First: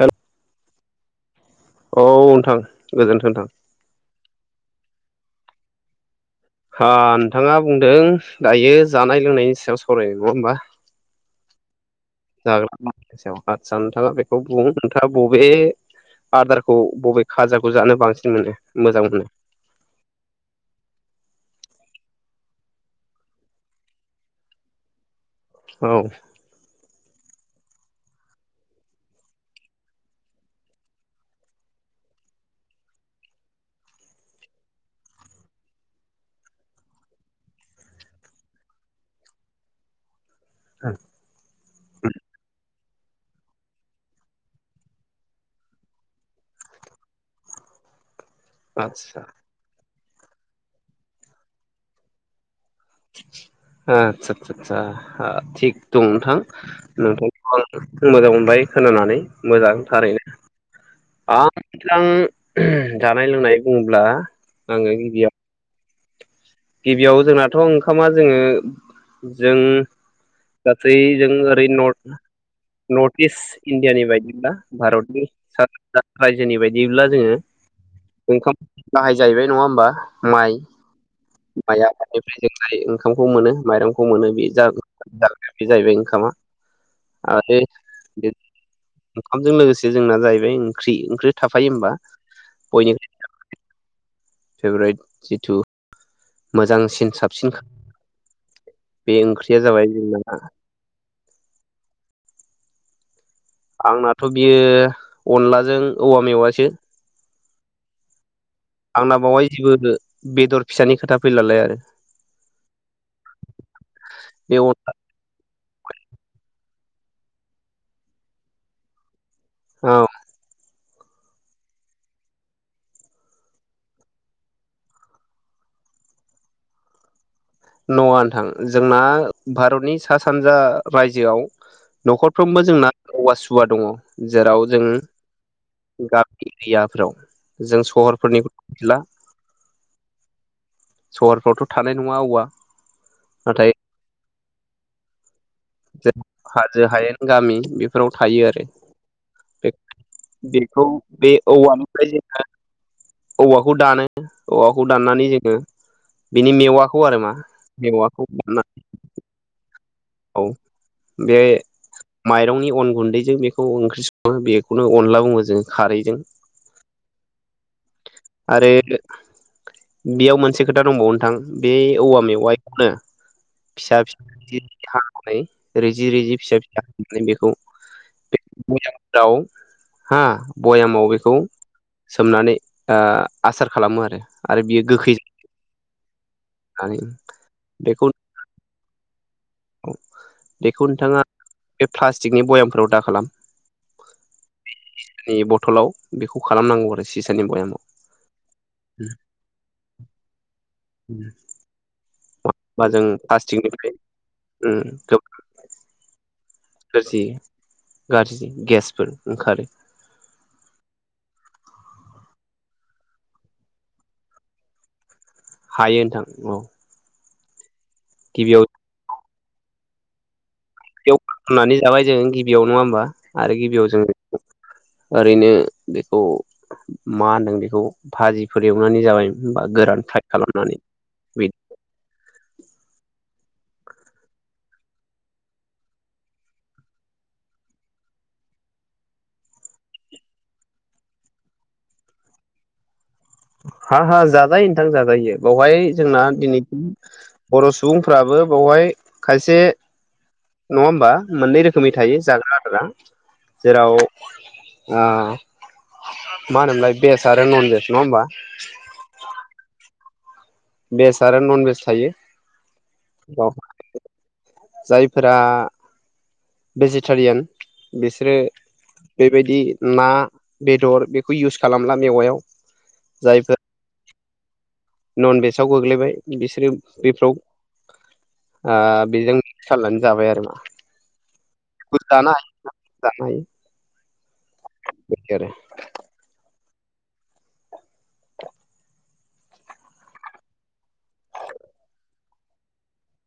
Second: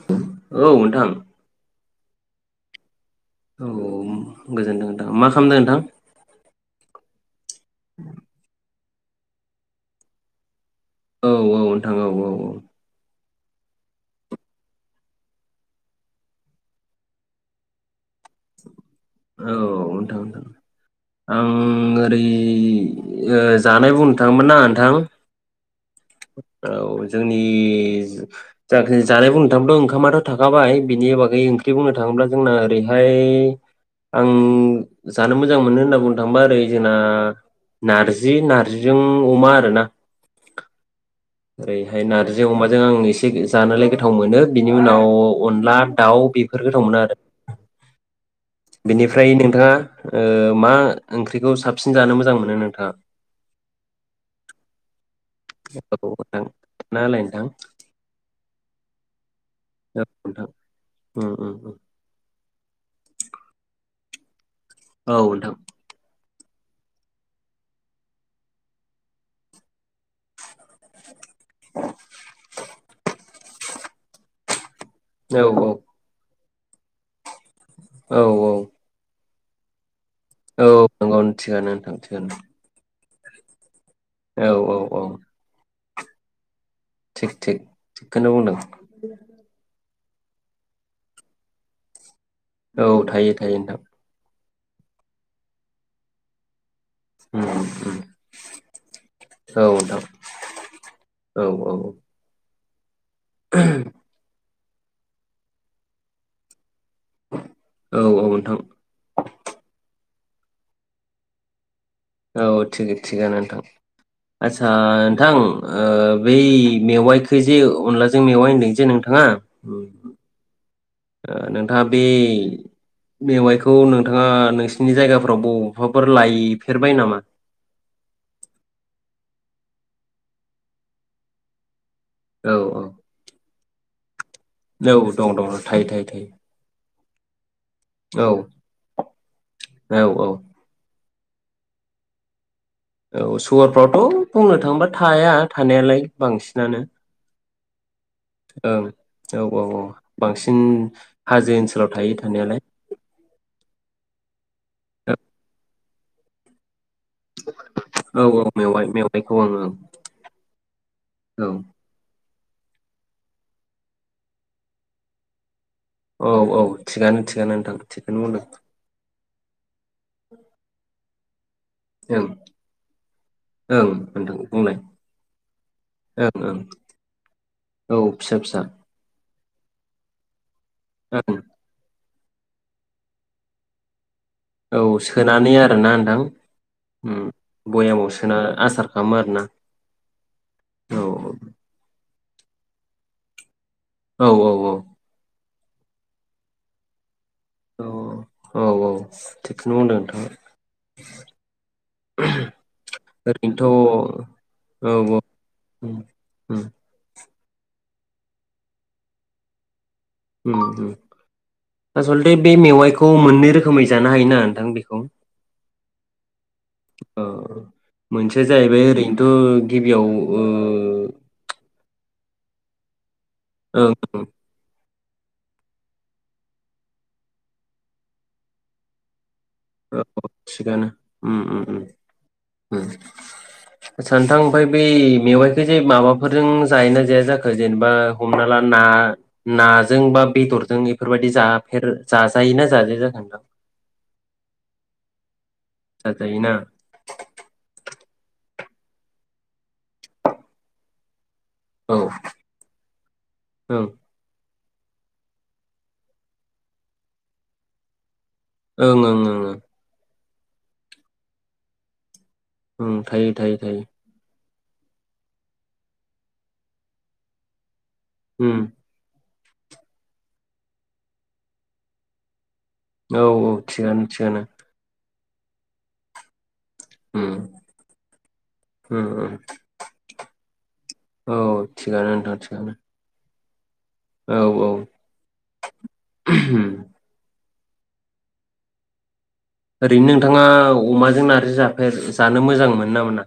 Hello औ नोंथां औ नोंथां गोजोन्थों नोंथां औ गोजोनथों। मा खालामदों नोंथां? आन नोंथाङा बुंदों दायो जानाय लोंनायनि सायाव सावरायगोन नङा होमबा? औ औ नोंथां औ। औ जाग्रा आदारनि सायाव आदसा नोंथाङा बेखौ बुं नोंथाङा बबे आदारखौ बबे खाजाखौ जानो बांसिन मोनो मोजां मोनो औ नोंथां आं ओरै ऐ ओ जानाय बुंनो थाङोबाना नोंथां औ औ। जोंनि जाखि जानाय बुंनो थाङोब्ला' ओंखामाथ' थाखाबाय बेनि बागै ओंख्रि बुंनो थाङोब्ला जोंना ओरैहाय ओमफ्राय आं जानो मोजां मोनो होनना बुंनो थांबा ओरै जोंना नार्जि नार्जिजों अमा आरोना। [unintelligible] ओरैहाय नारजि अमा जों आं एसे जानोलाय गोथाव मोनो बिनि उनाव अनला दाउ बेफोर गोथाव मोनो आरो। आदसा बेनिफ्राय नोंथाङा? ओ मा ओंख्रिखौ साबसिन जानो मोजां मोनो नों आ आतसासासा। हा थिग औ दं नोंथां खोन्थाना होलाय नोंथां नोंथांखौ आं मोजां मोनबाय खोनानानै मोजां औ थारैनो नोंथां उम आं उम नोंथां जानाय लोंनाय बुङोब्ला आङो औ गिबियाव नोंथां गिबियाव जोंनाथ' ओंखामा जोङो जों गासै जों ओरै नर्ट नर्टिस इण्डिया नि बायदिब्ला भारतनि औ सा औ सान्जा राज्यो जोंनि बायदिब्ला जोङो। औ ओंखाम बाहाय जाहैबाय नङा होनबा? औ। नंगौ थिगानो माय नोंथां थिगानो आबादनिफ्राय जों [unintelligible] ओंखामखौ मोनो माइरं खौ मोनो बे औ जा औ औ बे जाहैबाय खामा थिग थिग आरो थिगखौनो [unintelligible] बुंदों ओंखामजों लोगोसे जोंना जाहैबाय ओंख्रि ओंख्रि थाफायो होमबा। औ बयनिख्रुइ थायो थायो नोंथां फेभरेट जिथु मोजांसिन उम साबसिन उम बे ओंख्रिया औ जाबाय नोंथां जोंना औ आंनाथ बि बियो अनलाजों औवा मेवायसो औ औ नोंथां आंना बावाय जेबो बेदर फिसानि खोथा फैलालाय आरो। औ थि-थिगानो नोंथां बे आतसा अनला नोंथां बै मेवायखैजे अनलाजों मेवाय होन्दों जे नोंथाङा औ अम ओ नोंथाङा बे मेवायखौ नोंथाङा नोंसिनि जायगाफोराव बबावबाफोर लायफेरबाय नामा? नङा नोंथां जोंना भारतनि सा सानजा रायजोआव औ न'खरफ्रोमबो औ जोंना औवा सुबा दङ। जेराव जों औ दं दं थायो थायो गामि एरियाफ्राव जों सहरफोरनिखौ थायो मिथिला औ औ सहरफ्रावथ' थानाय नङा औवा औ सहरफ्रावथ बुंनो थांबा थाया थानायालाय जे बांसिनानो हाजो हायेन गामि बेफोराव थायो आरो ओं औ औ बांसिन बेखौ बे हाजो ओनसोलाव औवानिफ्राय थायो जोंहा थानायालाय औ वाखौ दानो औवाखौ दाननानै जोंङो बिनि मेवा औ औ मेवाय-मेवायखौ ओं ओं औ बे मायरंनि अन गुन्दैजों बेखौ ओंख्रि संङो बेखौनो अनला बुङो जों। खारैजों औ औ थिगानो-थिगानो नोंथां थिगानो बुंदों आरो बेयाव मोनसे खोथा दंबावो नोंथां बे औवा ओं मेवायखौनो ओं नोंथां फिसा-फिसा बुंलाय रिजि-रिजि हानानै रिजि-रिजि ओं ओं फिसा-फिसा हानानै बेखौ औ फिसा बे फिसा भयामफोराव हा भयामाव बेखौ ओं सोमनानै आह आसार खालामो आरो। आरो बियो ओउ गोखै सोनानै आरोना नोंथां जानानै ओम बयामाव सोना आसार। खाम आर ना। औ बेखौ नोंथाङा बे फ्लास थिकनि बयामफोराव दा खालाम। ओउ ओउ ओउ। नि बथलाव बेखौ खालामनांगौ आरो सि ओउ ओउ ओउ ओउ थिखोनो बुंदो नोंथाङा। बा जों ओरैनोथ' ओउ प्लास्टिकनिफ्राय ओउ ओम। गारजि गारजि गेसफोर ओंखारो। ओम होम आसलथे बे मेवाइखौ मोननै रोखोमै जानो हायो ना नोंथां बेखौ। हायो नोंथां ओउ। ओउ। मोनसेया जाहैबाय ओरैन त गिबियाव। ओ एव नानि जाबाय जों। गिबियाव नङा ओमबा। आरो गिबियाव ओं जों ओं ओरैनो बेखौ मा होनदों बेखौ भाजिफोर एवनानै जाबाय। बा गोरान फ्राय ओउ खालामनानै थिगानो ओम बिदि ओम ओम ओम आतसा नोंथां। फाय बै मेवाइखो जे माबाफोरजों जायोना जाया जाखो जेनबा हमना ला ना नाजों बा बेदरजों इफोरबायदि जाफेर जाजायोना जाजाया जाखो? हा हा जा जायो। थां जा जायो। बौवहाय जोंना जाजायोना फ्राबो बौहाय खायसे नङा ओमबा। मोननै रोखोमै औ थायो जाग्रा ओं आदारा आह मा होनोमोनलाय बेस आरो नन बेज नङा होमबा। ओं ओं ओं ओं। बेज आरो नन बेज थायो। ओम बाव जायफोरा बेजिटारियान। बेसोरो उम बेबायदि ना, बेदर बेखौ इउस खालामला मेवाइयाव। औ औ थिगानो। थिगानो। ननभेजाव गोग्लैबाय बिसोरो उम बेफोराव ओ उम बेजों उम साननानै जाबाय आरोमा औ थिगानो जानो नोंथां थिगानो हायो जानो हायो। औ औ बिदि आरो [inaudible] ओरैनो नोंथाङा अमाजों नार्जि जाफेर जानो मोजां मोनो ना मोना?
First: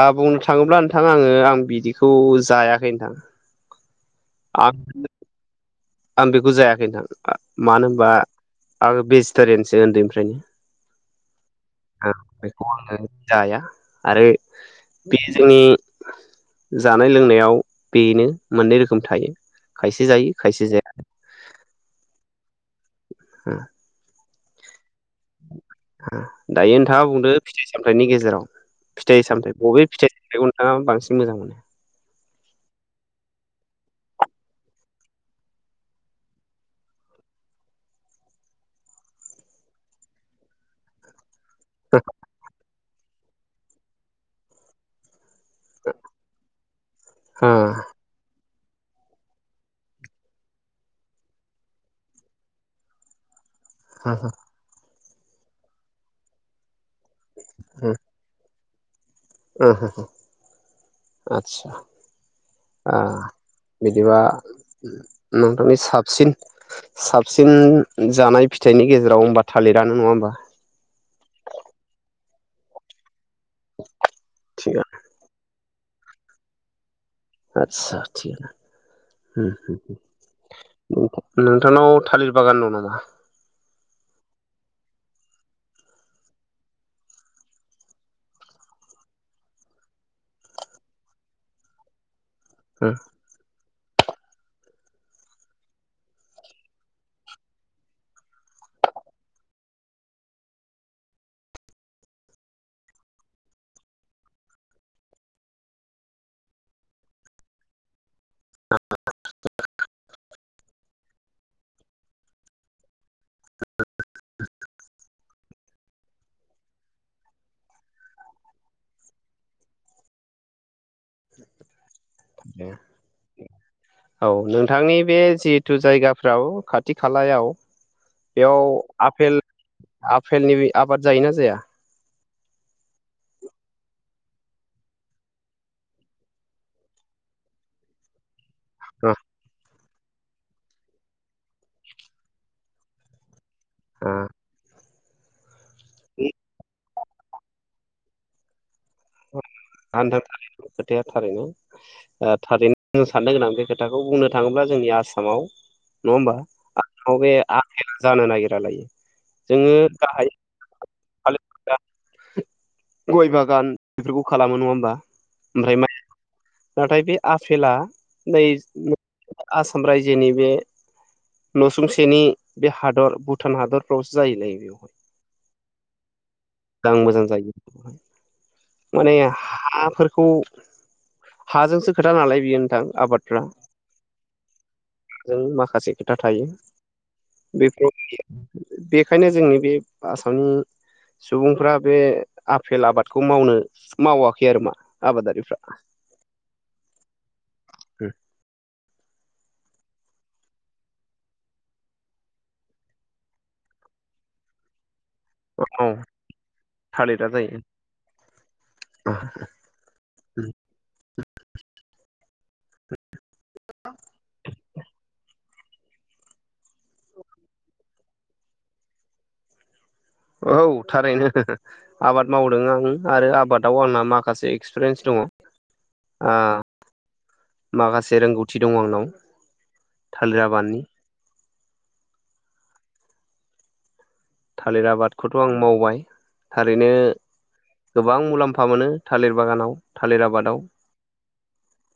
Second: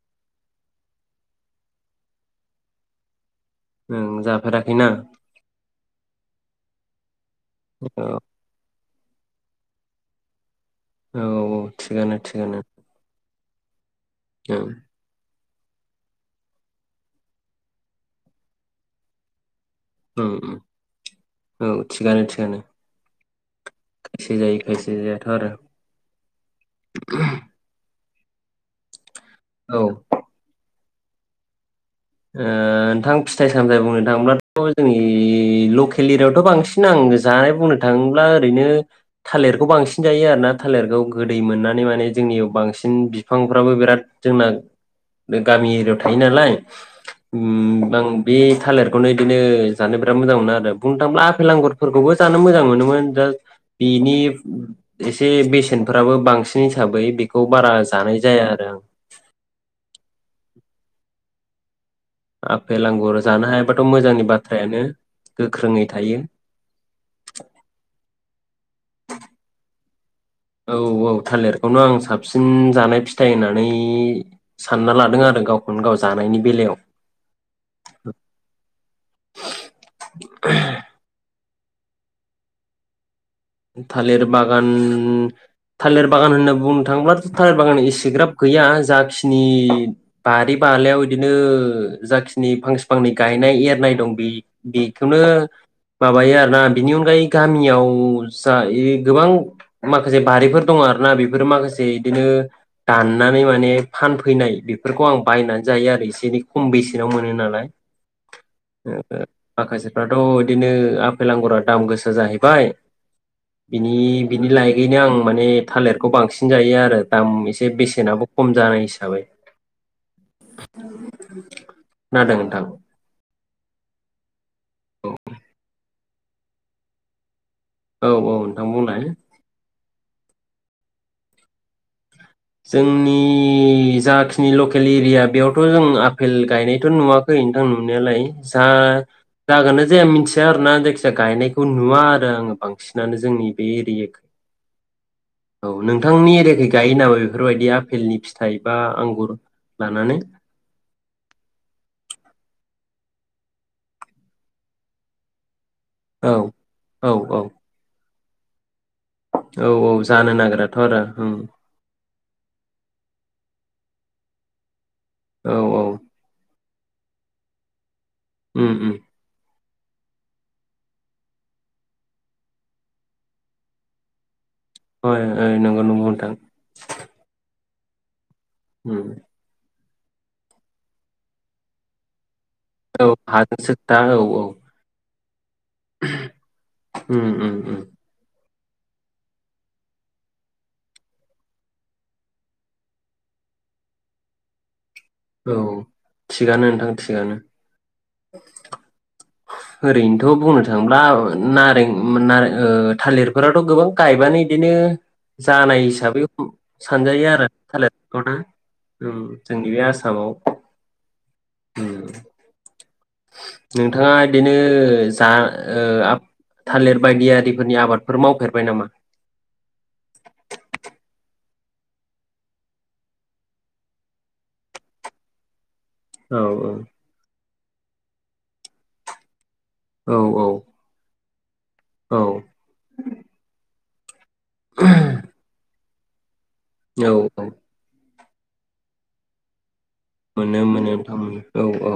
आ बुंनो थाङोब्ला नोंथां आङो आं बिदिखौ जायाखै नोंथां। ओं आं जाफेराखैना आं बेखौ जाया बे नोंथां औ मानो होनबा आङो भेजिटेरियानसो उन्दैनिफ्रायनो। औ औ। औ थिगानो थिगानो बेखौ आङो जाया। आरो बे ओं बि जोंनि जानाय लोंनायाव बेनो मोननै रोखोम थायो। खायसे उम जायो खायसे जाया। गानो। [inaudible] खायसे जायो खायसे जाया। दायो नोंथाङा बुंदो फिथाइ सामथाइनि गेजेर जेराव फिथाइ सामथाय औ ओ बबे फिथाइ सामथायखौ नोंथाङा बांसिन मोजां मोनो? ओ नोंथां फिथाइ सामथाइ बुंनो थाङोब्लाथ' जोंनि लकेल एरियावथ' बांसिन आं जानाय बुंनो थाङोब्ला ओरैनो थालिरखौ बांसिन जायो आरोना थालिरखौ गोदै मोननानै माने जोंनियाव बांसिन [unintelligible] बिफांफ्राबो बिराद जोंना बे गामि एरियायाव थायो नालाय हो। उम आं बे थालिरखौनो बिदिनो जानो बिराद मोजां मोनो आरो बुंनो थाङोब्ला आफेल आांगुरफोरखौबो जानो मोजां मोनोमोन दा बिनि एसे बेसेनफोराबो बांसिनै हिसाबै बेखौ बारा जानाय जाया आरो आं। [unintelligible] ओ हो आतसा आफेल अ आंगुर जानो हायाबाथ' बिदिबा मोजांनि बाथ्रायानो नोंथांनि गोख्रोङै थायो साबसिन साबसिन जानाय फिथाइनि गेजेराव होमबा थालिर जानो नङा होमबा । औ औ थालिरखौनो आं साबसिन जानाय फि फिथाइ होननानै थिगानो सानना लादों आरो गाव औ जानायनि बेलायाव आतसा थि गानो हुम हुम उम । नोंथांनाव थालिर बागान दं नामा? थालिर बागान थालिर बागान होनना बुंनो थाङोबथ' थालिर बागान एसेग्राब गैया जाखिनि बारि बालायाव बिदिनो जाखि फांसेफांनि गायनाय ए नाय दं बेखौनो माबायो आरोना बिनि अनगायै गामियाव फसा गोबां माखासे बारिफोर दङ आरोना बेफोरो माखासे बिदिनो दाननानै माने फानफैनाय बेफोरखौ आं बायनानै जायो आरो एसे एनै खम बेसेनाव मोनो नालाय आखखसे थ' बिदिनो आफेल आंगुरा दाम गोसा जाहैबाय । बिनि बिनि लायगैनो आं माने थालिरखौ बांसिन जायो आरो दाम एसे बेसेनाबो खम जानाय हिसाबै । खोनादों नोंथां? औ नों नोंथांनि बे जिहेथु जायगा फ्राव खाथि खालायाव औ औ बेयाव नोंथां बुंलाय आफपेल आफेलनि आबाद जायोना जाया? जोंनि जाखिनि लकेल एरिया बेयावथ' जों आपेल गायनायथ' नुवाखै नोंथां नुनायालाय । जा जागो जाया मिथिया आरोना जायखिजाया गायनायखौ नुवा आरो आङो बांसिनानो जोंनि बे एरियाखौ । औ नोंथांनि एरियाखै गायो नामा? बेफोरबायदि आफेलनि फिथाइ बा आंगुर आ लानानै खोथाया थारै । थारैनो साननो गोनां बे खोथाखौ बुंनो थाङोब्ला जोंनि आसामाव नङा औ औ औ ओमबा? जानो नागिरा लायो । औ जोङो औ गाहाय जानो नागिराथ' आरो उम [unintelligible] गय बागान । बेफोरखौ खालामो नङा होमबा? औ ओमफ्राय औ मा? नाथाय बे आफेला नै उम उम [unintelligible] आसाम रायजोनि बे नसुंसेनि बे हादर भुटान हादरफ्रावसो जाहैलायबाय। ओ ओइ नंगौ नंगौ नोंथां। मोजां मोजां जायो। उम माने हाफोर खौ हाजोंसो खोथा नालाय। बियो नोंथां औ आबादफ्रा हाजोंसो खोथा औ औ। जों मा खासे खोथा थायो उम उम उम बेफोर बेखायनो जोंनि बे आसामनि सुबुंफ्रा बे आफेल आबादखौ मावनो मावाखै आरो मा‌ औ थिगानो नोंथां थिगानो। उम ओरैनोथ' बुंनो थाङोब्ला नारें नारें ओ थालिरफोराथ' गोबां गायबानो इदिनो जानाय औ हिसाबै थालिरा सानजायो आरो जायो थालिराखौनो जोंनि बे आसामाव। उम नोंथाङा ओ जा ओ थालिर बायदि आरारिफोरनि आबादफोर मावफेरबाय नामा? औ थारैनो आबाद मावदों आं आरो आबादाव आंना माखासे एक्सपिरियेन्स दङ'। आ औ औ माखासे रोंगौथि दङ' आंनाव औ थालिर औ आबादनि। औ थालिर आबादखौथ' आं मावबाय। थारैनो औ औ गोबां मुलाम्फा मोनो थालिर बागानाव, थालिर आबादाव मोनो मोनो नोंथां औ औ।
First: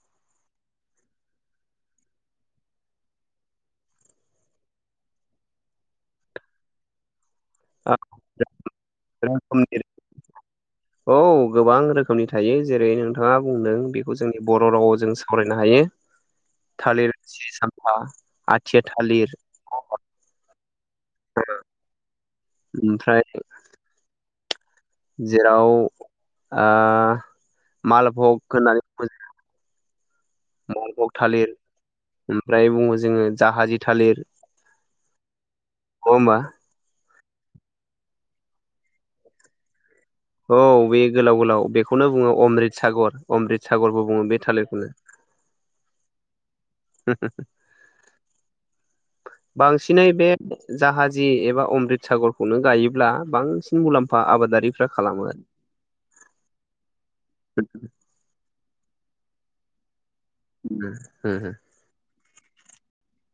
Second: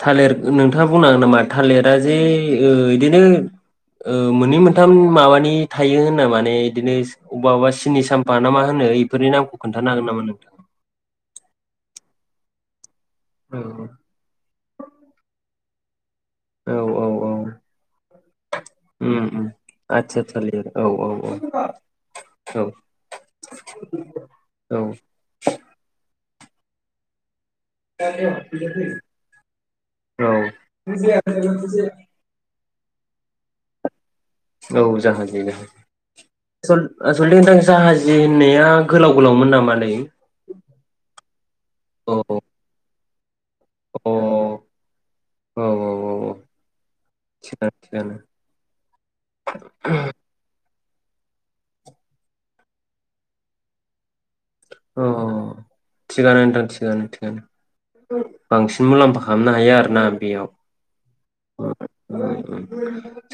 थालिर नोंथाङा बुंनो हागोन नामा? थालिरा जे ओ इदिनो मोननै मोनथाम माबानि थायो होनना माने इदिनो एसे अबा अबा सिनि साम्फा ना मा होनो बेफोरनि नामखौ रोखोमनि खोन्थानो हागोन नामा नोंथाङा? मनि थायो जेरै नोंथाङा बुंदों बेखौ जोंनि बर' राव जों सावराय नो हायो। औ औ थालिर औ सिनि सामफा, आथिया उम थालिर, उम आथिया थालिर औ औ ओमफ्राय औ औ। जेराव आ। मालभग होननानै बुङो औ मालभग थालिर ओमफ्राय बुङो जोङो जाहाजि थालिर औ जाहाजि नङा होमबा [inaudible] आसलथे नोंथां जाहाजि होननाया गोलाव गोलावमोन नामालै? औ बे गोलाव गोलाव बेखौनो अ बुङो अ अमृत सागर अमृत सागरबो औ बुङो बे थालिरखौनो औ थिगानो थिगानो बांसिनै बे जाहाजि एबा अमृत सागरखौनो गायोब्ला बांसिन मुलाम्फा आबादा अ अ अ थिगानो नोंथां थिगानो थिगानो बांस मुलाम्फा खालामनो हायो आरो ना। [unintelligible]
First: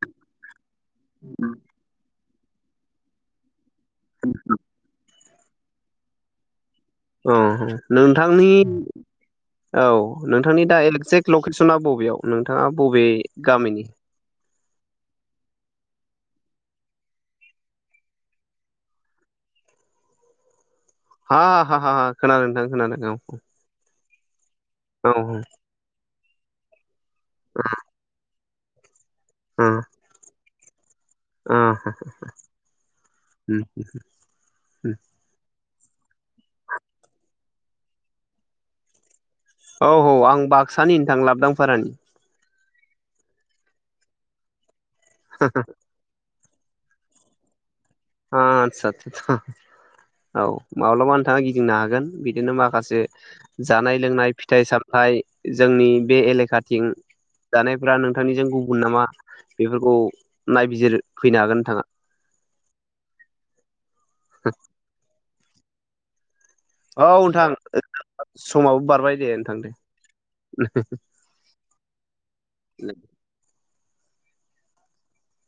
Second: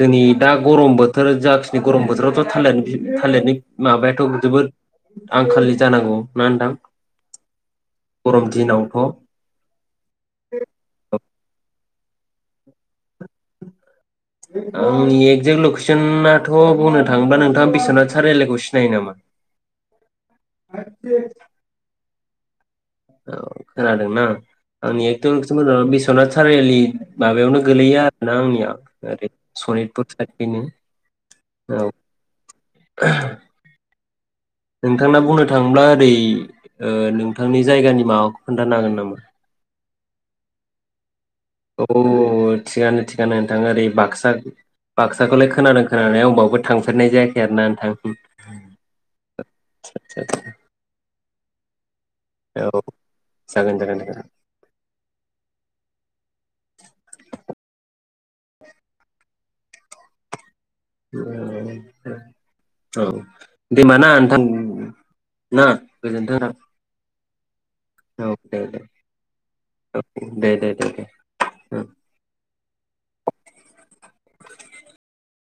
जोंनि दा गरम बोथोर जाखिनि गरम बोथोरावथ' थालिनि बि थालिनि बि माबायाथ' जोबोद आंखालनि जानांगौ [inaudible] अ गरम नोंथांनि दिनावथ' औ नोंथांनि दा एक्जेक्ट लकेसना बबेयाव नोंथाङा बबे गामिनि। आंनि एकजेक्ट लकेसनाथ' बुंनो थाङोब्ला नोंथाङा बिस्वनाथ सारलइखौ सिनायो नामा। हा हा हा हा। खोनानो नोंथां खोनादों। औ खोनादोंना। [unintelligible] आंनि औ आइतेम एसे मोजां आनो बेस नाथ चारि आलि। माबायावनो गोलैयो आरो ना आंनिया। [unintelligible] ओरै सनितपुर साइडनिनो। उम उम नोंथांना बुंनो थाङोब्ला दै ओ नोंथांनि जायगानि माबाखौ खोन्थानो हागोन नामा? औ औ आं बाक्सानि नोंथां ला औ थिगानो थि गानो नोंथां ओरै बाक्सा बाक्साखौलाय खोनादों खोनानानै आं बावबो थांफेरनाय जायाखै आरो ना नोंथां। ओ आदसा आदसा औ माब्लाबा नोंथाङा गिंदिंनो हागोन। बिदिनो औ माखासे जागोन जागोन जागोन जानाय-लोंनाय फिथाइ-सामथाइ जोंनि बे एलेखाथिं जानायफोरा नों नोंथांनिजों गुबुन नामा बेफोरखौ नायबिजिरफैनो हागोन नोंथाङा। औ दे होनबा ना नोंथां। ना गोजोन्थों नोंथां। औ नोंथां दे समाबो बारबाय दे नोंथां दे। दे दे दे [inaudible]